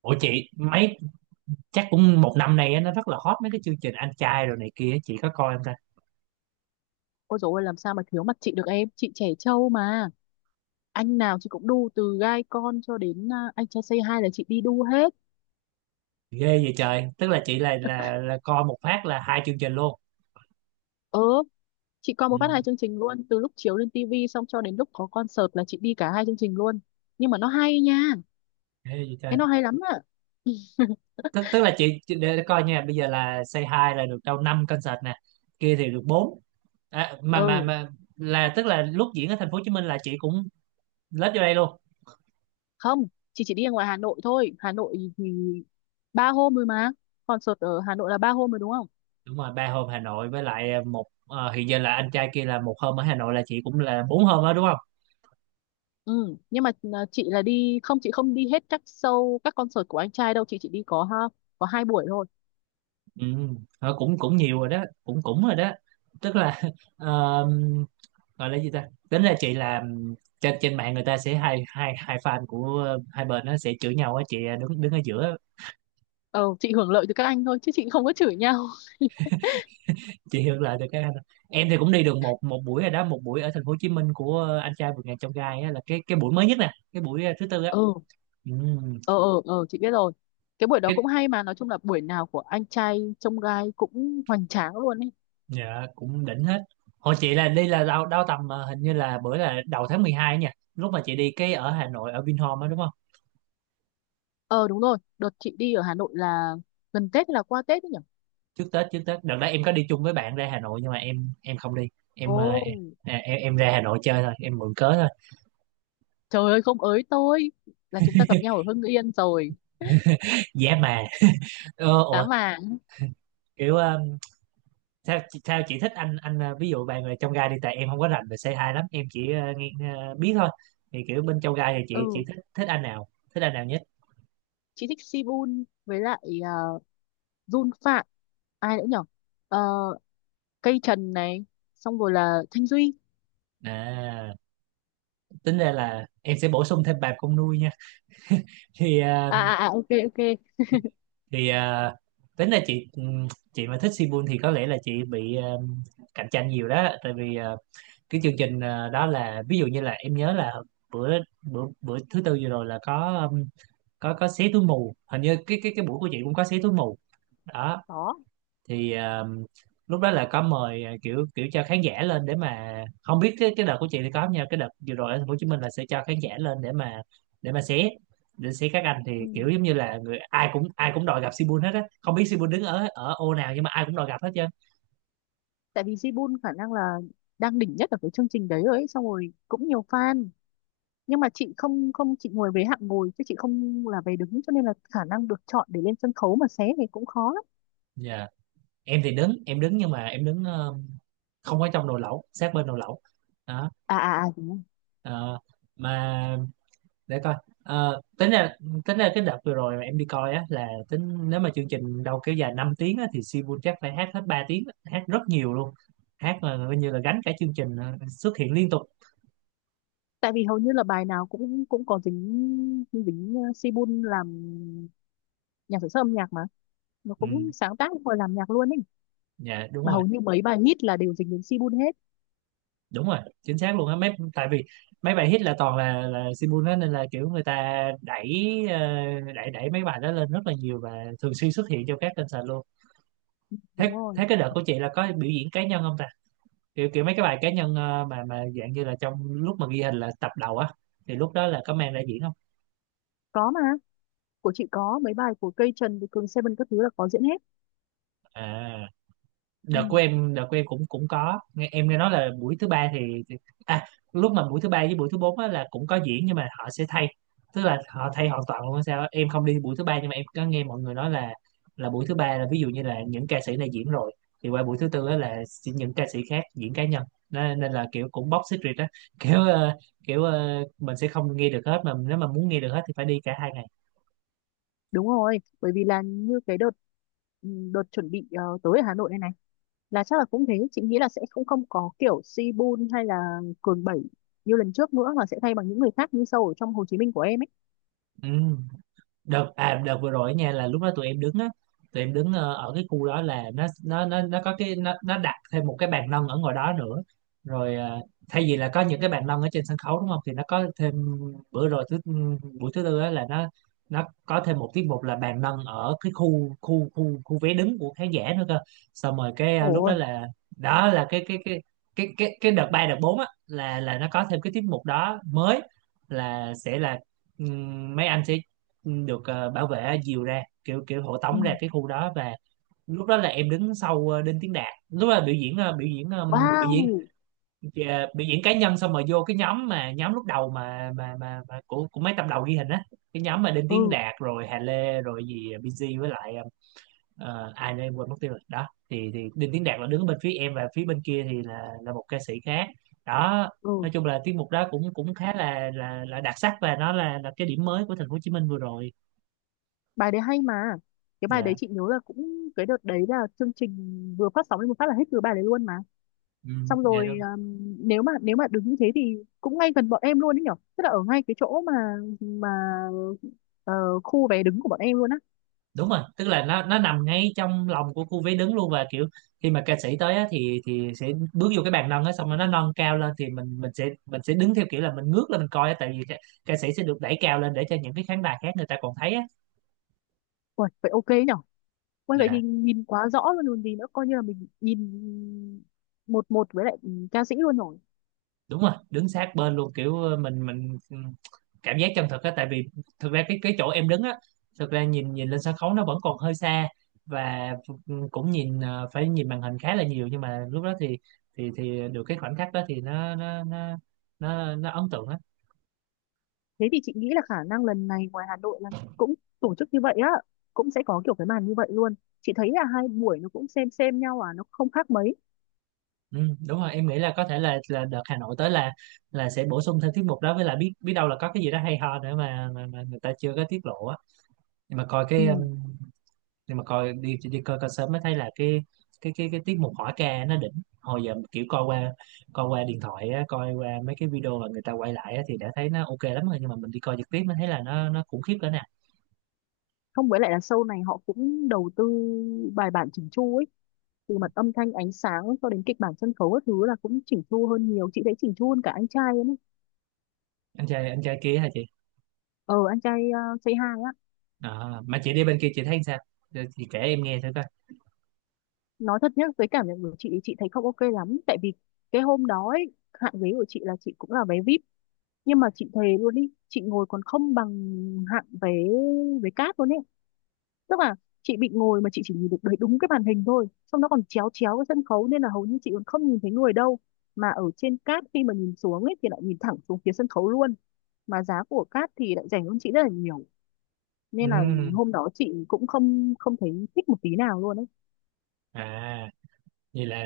Ủa chị mấy chắc cũng một năm nay á, nó rất là hot mấy cái chương trình Anh trai rồi này kia, chị có coi không ta? Ôi dồi ôi, làm sao mà thiếu mặt chị được em. Chị trẻ trâu mà. Anh nào chị cũng đu, từ gai con cho đến anh trai Say Hi là chị đi đu hết. Ghê vậy trời, tức là chị là coi một phát là hai chương trình luôn. Ừ, chị coi một Ừ, phát hai chương trình luôn. Từ lúc chiếu lên tivi xong cho đến lúc có concert là chị đi cả hai chương trình luôn. Nhưng mà nó hay nha, ghê vậy trời. nó hay lắm ạ. Tức tức là để coi nha, bây giờ là Say Hi là được đâu 5 concert nè, kia thì được 4. À, Ừ, mà là tức là lúc diễn ở thành phố Hồ Chí Minh là chị cũng lết vô đây luôn. không, chị chỉ đi ở ngoài Hà Nội thôi. Hà Nội thì ba hôm rồi mà. Concert ở Hà Nội là ba hôm rồi đúng không? Đúng rồi, 3 hôm Hà Nội với lại hiện giờ là anh trai kia là một hôm ở Hà Nội, là chị cũng là 4 hôm đó đúng. Ừ, nhưng mà chị là đi không, chị không đi hết các show các concert của anh trai đâu, chị chỉ đi có có hai buổi thôi. Ừ, cũng cũng nhiều rồi đó, cũng cũng rồi đó, tức là ờm, gọi là gì ta, tính ra chị làm trên trên mạng người ta sẽ hai hai hai fan của hai bên, nó sẽ chửi nhau á chị, đứng đứng ở giữa. Ờ, chị hưởng lợi từ các anh thôi chứ chị không có chửi nhau. Chị hiểu là được cái, em thì cũng đi được một một buổi rồi đó, một buổi ở thành phố Hồ Chí Minh của anh trai vượt ngàn chông gai á, là cái buổi mới nhất nè, cái buổi thứ tư á. Ừ. Ừ, Ờ, chị biết rồi. Cái buổi đó cái cũng hay mà, nói chung là buổi nào của anh trai trông gai cũng hoành tráng luôn ấy. dạ, cũng đỉnh hết. Hồi chị là đi là đâu đâu tầm hình như là bữa là đầu tháng 12 nha, lúc mà chị đi cái ở Hà Nội ở Vinhome á đúng không? Ờ đúng rồi, đợt chị đi ở Hà Nội là gần Tết hay là qua Tết ấy nhỉ? Trước Tết đợt đó em có đi chung với bạn ra Hà Nội, nhưng mà em không đi. em Ồ, ờ, em ra Hà Nội chơi thôi, em mượn cớ thôi. trời ơi, không ới tôi, là chúng ta gặp nhau ở Hưng Yên rồi. Giá mà Giá ủa, vàng. kiểu sao chị thích anh ví dụ bạn là trong gai đi, tại em không có rành về C2 lắm, em chỉ nghe, biết thôi. Thì kiểu bên trong gai thì chị Ừ, thích thích anh nào, thích anh nào nhất? chị thích Sibun với lại uh, Jun Phạm, ai nữa nhỉ? Ờ, Cây Trần này, xong rồi là Thanh Duy. À, tính ra là em sẽ bổ sung thêm bà con nuôi nha. thì ờ, À à à, ok ok. thì ờ, tính ra chị mà thích Sibun thì có lẽ là chị bị cạnh tranh nhiều đó, tại vì cái chương trình đó là ví dụ như là em nhớ là bữa bữa bữa thứ tư vừa rồi là có xé túi mù, hình như cái buổi của chị cũng có xé túi mù đó. Đó. Thì lúc đó là có mời kiểu kiểu cho khán giả lên để mà, không biết cái đợt của chị thì có không nha, cái đợt vừa rồi ở thành phố Hồ Chí Minh là sẽ cho khán giả lên để mà xé để xé các anh, thì Ừ, kiểu giống như là người ai cũng đòi gặp Sibun hết á, không biết Sibun đứng ở ở ô nào, nhưng mà ai cũng đòi gặp hết trơn. tại vì Jibun khả năng là đang đỉnh nhất ở cái chương trình đấy rồi ấy, xong rồi cũng nhiều fan. Nhưng mà chị không không chị ngồi về hạng ngồi chứ chị không là về đứng, cho nên là khả năng được chọn để lên sân khấu mà xé thì cũng khó lắm. Dạ. Em thì đứng, em đứng nhưng mà em đứng ờ, không ở trong nồi lẩu, sát bên nồi lẩu đó, À à à, đúng rồi. ờ, mà để coi. Ờ, tính ra cái đợt vừa rồi mà em đi coi á, là tính nếu mà chương trình đâu kéo dài 5 tiếng á, thì Sibun chắc phải hát hết 3 tiếng, hát rất nhiều luôn, hát là coi như là gánh cả chương trình, xuất hiện liên tục. Tại vì hầu như là bài nào cũng cũng có dính dính Sibun làm nhà sản xuất âm nhạc mà, nó Ừ, cũng sáng tác rồi làm nhạc luôn ấy. dạ đúng Mà rồi, hầu như mấy bài hit là đều dính đến Sibun hết. đúng rồi chính xác luôn á, mấy tại vì mấy bài hit là toàn là Sibun á, nên là kiểu người ta đẩy, ờ, đẩy đẩy mấy bài đó lên rất là nhiều và thường xuyên xuất hiện trong các kênh sàn luôn. Đúng thế rồi, thế cái đợt của chị là có biểu diễn cá nhân không ta? Kiểu kiểu mấy cái bài cá nhân mà dạng như là trong lúc mà ghi hình là tập đầu á, thì lúc đó là có mang ra diễn không? có mà, của chị có mấy bài của Cây Trần với Cường Seven các thứ là có diễn hết. À, Ừ. Đợt của em cũng cũng có nghe, em nghe nói là buổi thứ ba thì- à, lúc mà buổi thứ ba với buổi thứ bốn á là cũng có diễn, nhưng mà họ sẽ thay, tức là họ thay hoàn toàn luôn hay sao á. Em không đi buổi thứ ba, nhưng mà em có nghe mọi người nói là buổi thứ ba là ví dụ như là những ca sĩ này diễn rồi, thì qua buổi thứ tư á là sẽ những ca sĩ khác diễn cá nhân. Nên là kiểu cũng box secret á kiểu ờ, kiểu mình sẽ không nghe được hết, mà nếu mà muốn nghe được hết thì phải đi cả 2 ngày. Đúng rồi, bởi vì là như cái đợt, đợt chuẩn bị tới ở Hà Nội này này là chắc là cũng thế, chị nghĩ là sẽ không không có kiểu Sibun hay là Cường Bảy như lần trước nữa, mà sẽ thay bằng những người khác như sâu ở trong Hồ Chí Minh của em ấy. Ừ, đợt vừa rồi nha, là lúc đó tụi em đứng á, tụi em đứng ở cái khu đó là nó có cái, nó đặt thêm một cái bàn nâng ở ngoài đó nữa, rồi thay vì là có những cái bàn nâng ở trên sân khấu đúng không, thì nó có thêm bữa rồi buổi thứ tư á là nó có thêm một tiết mục là bàn nâng ở cái khu khu khu khu vé đứng của khán giả nữa cơ, xong rồi lúc Ồ. Đó là cái đợt ba đợt bốn á là nó có thêm cái tiết mục đó mới, là sẽ là mấy anh sẽ được bảo vệ dìu ra, kiểu kiểu hộ Ừ. tống ra cái khu đó. Và lúc đó là em đứng sau Đinh Tiến Đạt, lúc đó là biểu diễn ờ, biểu diễn Wow. ờ, biểu diễn cá nhân, xong rồi vô cái nhóm mà lúc đầu mà của mấy tập đầu ghi hình á, cái nhóm mà Đinh Tiến Ừ. Đạt rồi Hà Lê rồi gì BG với lại ai nữa em quên mất tiêu rồi đó. Thì Đinh Tiến Đạt là đứng bên phía em và phía bên kia thì là một ca sĩ khác đó. Ừ, Nói chung là tiết mục đó cũng cũng khá là đặc sắc, và nó là cái điểm mới của thành phố Hồ Chí Minh vừa rồi. bài đấy hay mà. Cái bài đấy Dạ. chị nhớ là cũng cái đợt đấy là chương trình vừa phát sóng lên một phát là hết từ bài đấy luôn. Ừ, Xong dạ đúng rồi um, nếu mà đứng như thế thì cũng ngay gần bọn em luôn đấy nhở, tức là ở ngay cái chỗ mà ờ, khu vé đứng của bọn em luôn á. đúng rồi, tức là nó nằm ngay trong lòng của khu vé đứng luôn, và kiểu khi mà ca sĩ tới á, thì sẽ bước vô cái bàn nâng á, xong rồi nó nâng cao lên, thì mình sẽ đứng theo kiểu là mình ngước lên mình coi á, tại vì ca sĩ sẽ được đẩy cao lên để cho những cái khán đài khác người ta còn thấy á. Uầy, vậy ok nhở. Uầy, vậy Dạ thì nhìn quá rõ luôn còn gì nữa, coi như là mình nhìn một một với lại ca sĩ luôn rồi. đúng rồi, đứng sát bên luôn, kiểu cảm giác chân thực á, tại vì thực ra cái chỗ em đứng á, thực ra nhìn nhìn lên sân khấu nó vẫn còn hơi xa, và cũng nhìn, phải nhìn màn hình khá là nhiều, nhưng mà lúc đó thì được cái khoảnh khắc đó thì nó ấn tượng á. Thế thì chị nghĩ là khả năng lần này ngoài Hà Nội là cũng tổ chức như vậy á, cũng sẽ có kiểu cái màn như vậy luôn. Chị thấy là hai buổi nó cũng xem nhau à, nó không khác mấy. Ừ, đúng rồi, em nghĩ là có thể là đợt Hà Nội tới là sẽ bổ sung thêm tiết mục đó, với lại biết biết đâu là có cái gì đó hay ho nữa mà người ta chưa có tiết lộ á. nhưng mà coi Ừ. cái um, nhưng mà coi đi đi coi coi sớm mới thấy là cái tiết mục hỏi ca nó đỉnh. Hồi giờ kiểu coi qua điện thoại á, coi qua mấy cái video mà người ta quay lại á, thì đã thấy nó ok lắm rồi, nhưng mà mình đi coi trực tiếp mới thấy là nó khủng khiếp cỡ nào. Không, với lại là show này họ cũng đầu tư bài bản chỉnh chu ấy, từ mặt âm thanh ánh sáng cho đến kịch bản sân khấu các thứ là cũng chỉnh chu hơn nhiều, chị thấy chỉnh chu hơn cả anh trai ấy. Anh trai kia hả chị? Ờ anh trai Say Hi á. À, mà chị đi bên kia chị thấy sao? Giờ chị kể em nghe thử coi. Nói thật nhá, với cảm nhận của chị thấy không ok lắm, tại vì cái hôm đó ấy, hạng ghế của chị là chị cũng là vé VIP, nhưng mà chị thề luôn đi, chị ngồi còn không bằng hạng vé vé cát luôn ấy. Tức là chị bị ngồi mà chị chỉ nhìn được đấy đúng cái màn hình thôi, xong nó còn chéo chéo cái sân khấu nên là hầu như chị còn không nhìn thấy người đâu. Mà ở trên cát khi mà nhìn xuống ấy thì lại nhìn thẳng xuống phía sân khấu luôn, mà giá của cát thì lại rẻ hơn chị rất là nhiều. Nên là Ừm, hôm đó chị cũng không không thấy thích một tí nào luôn ấy. à Vậy là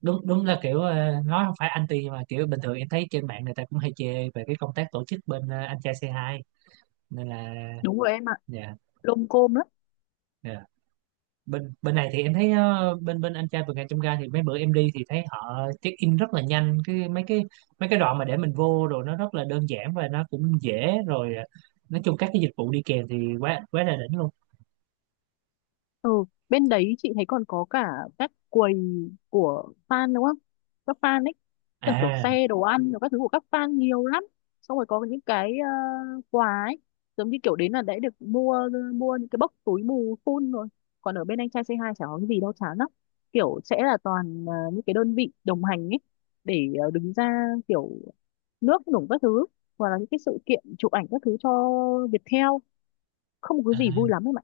đúng đúng là kiểu nói không phải anti, nhưng mà kiểu bình thường em thấy trên mạng người ta cũng hay chê về cái công tác tổ chức bên anh trai C2, nên là. Đúng rồi em ạ, Dạ. lôm côm lắm. Dạ. bên bên này thì em thấy, bên bên anh trai vượt ngàn chông gai thì mấy bữa em đi thì thấy họ check in rất là nhanh, cái mấy cái đoạn mà để mình vô, rồi nó rất là đơn giản và nó cũng dễ, rồi nói chung các cái dịch vụ đi kèm thì quá quá là đỉnh luôn. Ừ, bên đấy chị thấy còn có cả các quầy của fan đúng không? Các fan ấy, kiểu, kiểu À, xe đồ ăn, rồi các thứ của các fan nhiều lắm. Xong rồi có những cái quà ấy, giống như kiểu đến là đã được mua mua những cái bốc túi mù full rồi. Còn ở bên anh trai C hai chả có cái gì đâu, chán lắm. Kiểu sẽ là toàn những cái đơn vị đồng hành ấy để đứng ra kiểu nước nủng các thứ, hoặc là những cái sự kiện chụp ảnh các thứ cho Viettel, không có à, gì vui lắm em ạ.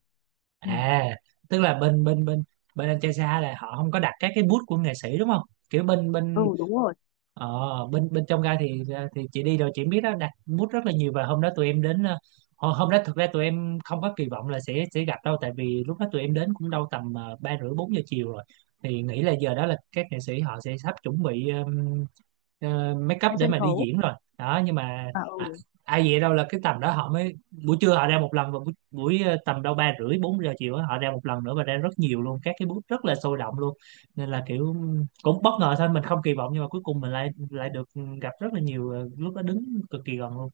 Ừ. à tức là bên bên bên bên anh trai xa là họ không có đặt các cái booth của nghệ sĩ đúng không, kiểu bên Ừ bên. đúng rồi. Ờ, bên bên trong gai thì chị đi rồi chị biết đó, đặt bút rất là nhiều, và hôm đó tụi em đến hôm hôm đó thực ra tụi em không có kỳ vọng là sẽ gặp đâu, tại vì lúc đó tụi em đến cũng đâu tầm 3 rưỡi 4 giờ chiều rồi, thì nghĩ là giờ đó là các nghệ sĩ họ sẽ sắp chuẩn bị make up Trên để sân mà đi khấu. diễn rồi đó, nhưng mà À à, ừ. ai vậy đâu là cái tầm đó họ mới, buổi trưa họ ra một lần, và buổi, buổi ờ, tầm đâu 3 rưỡi 4 giờ chiều á, họ ra một lần nữa và ra rất nhiều luôn, các cái bút rất là sôi động luôn, nên là kiểu cũng bất ngờ thôi, mình không kỳ vọng, nhưng mà cuối cùng mình lại lại được gặp rất là nhiều, lúc đó đứng cực kỳ gần luôn.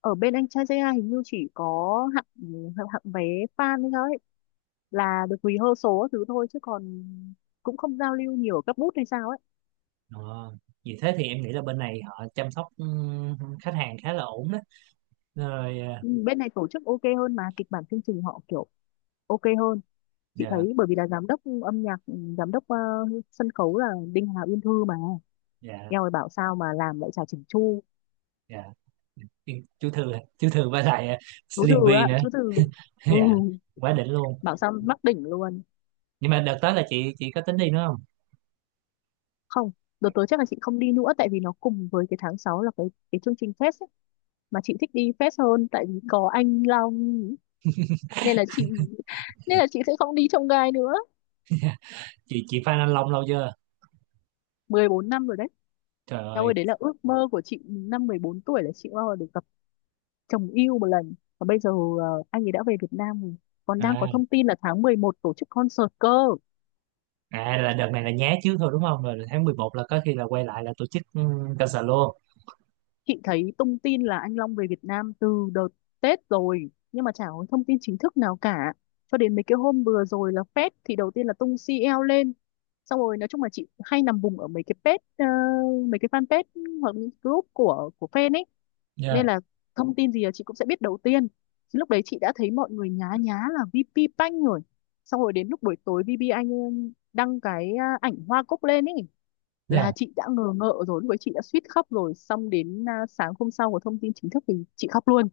Ở bên anh trai JI hình như chỉ có hạng hạng vé fan ấy thôi là được rehearsal các thứ thôi, chứ còn cũng không giao lưu nhiều ở các booth hay sao ấy. Ờ, vì thế thì em nghĩ là bên này họ chăm sóc khách hàng khá là ổn đó, rồi Ừ, bên này tổ chức ok hơn mà kịch bản chương trình họ kiểu ok hơn. Chị dạ. thấy bởi vì là giám đốc âm nhạc, giám đốc sân khấu là Đinh Hà Uyên Thư mà. Dạ. Eo ơi, bảo sao mà làm lại chả chỉnh chu. Dạ. Yên- chú Thư chú Thư với lại Chú Từ Slim V á, nữa. chú Từ. Ừ, Dạ, quá đỉnh luôn. bảo sao mắc đỉnh luôn. Nhưng mà đợt tới là chị có tính đi nữa không? Không, đợt tới chắc là chị không đi nữa, tại vì nó cùng với cái tháng 6 là cái chương trình fest ấy. Mà chị thích đi fest hơn tại vì có anh Long, nên là chị nên là chị sẽ không đi trông gai nữa. Chị Phan Anh Long lâu chưa? Mười bốn năm rồi đấy. Trời Eo ơi. ơi, đấy là ước mơ của chị năm 14 tuổi là chị bao giờ được gặp chồng yêu một lần, và bây giờ anh ấy đã về Việt Nam rồi, còn đang có à thông tin là tháng 11 tổ chức concert cơ. à là đợt này là nhá trước thôi đúng không, rồi tháng 11 là có khi là quay lại là tổ chức concert luôn. Chị thấy tung tin là anh Long về Việt Nam từ đợt Tết rồi, nhưng mà chả có thông tin chính thức nào cả, cho đến mấy cái hôm vừa rồi là Fed thì đầu tiên là tung CL lên. Xong rồi nói chung là chị hay nằm vùng ở mấy cái page mấy cái fanpage hoặc những group của fan ấy, Dạ. nên là thông tin gì là chị cũng sẽ biết đầu tiên. Thì lúc đấy chị đã thấy mọi người nhá nhá là VP Banh rồi, xong rồi đến lúc buổi tối VP Anh đăng cái ảnh hoa cúc lên ấy, Dạ. là chị đã ngờ ngợ rồi, lúc ấy chị đã suýt khóc rồi, xong đến sáng hôm sau có thông tin chính thức thì chị khóc luôn.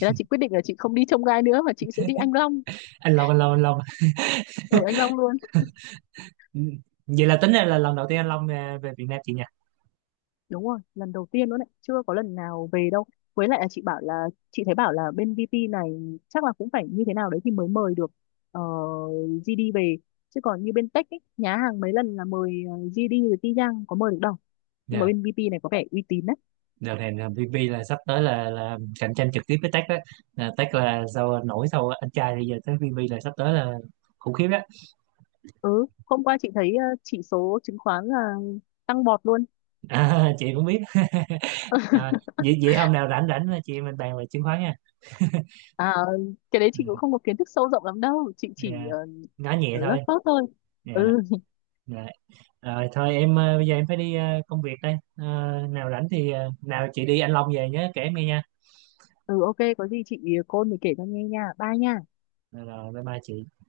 Thế là chị quyết định là chị không đi trông gai nữa mà chị sẽ đi Anh Long, Anh Long, anh Long, anh Long. ở Anh Long luôn. Ừ. Vậy là tính ra là lần đầu tiên anh Long về Việt Nam chị nha. Đúng rồi, lần đầu tiên luôn đấy, chưa có lần nào về đâu. Với lại là chị bảo là, chị thấy bảo là bên VP này chắc là cũng phải như thế nào đấy thì mới mời được ờ, GD về, chứ còn như bên Tech ấy, nhá hàng mấy lần là mời GD rồi Ti Giang có mời được đâu. Nhưng mà Dạ. bên VP này có vẻ uy tín đấy. Đợt này là VP là sắp tới là cạnh tranh trực tiếp với Tech đó. Là Tech là sau nổi sau anh trai thì giờ tới VP là sắp tới là khủng khiếp đó. Ừ, hôm qua chị thấy chỉ số chứng khoán là tăng bọt luôn. À, chị cũng biết. À, vậy hôm nào rảnh rảnh là chị em mình bàn về chứng khoán nha. À, cái đấy chị cũng Ừ. không có kiến thức sâu rộng lắm đâu, chị chỉ Dạ. Nói nhẹ lớt thôi. phớt thôi. Dạ. Ừ. Dạ. Rồi thôi em à, bây giờ em phải đi công việc đây. À, nào rảnh thì nào chị đi anh Long về nhớ kể em nghe nha. Ừ ok, có gì chị cô mình kể cho nghe nha, bye nha. Rồi bye bye chị.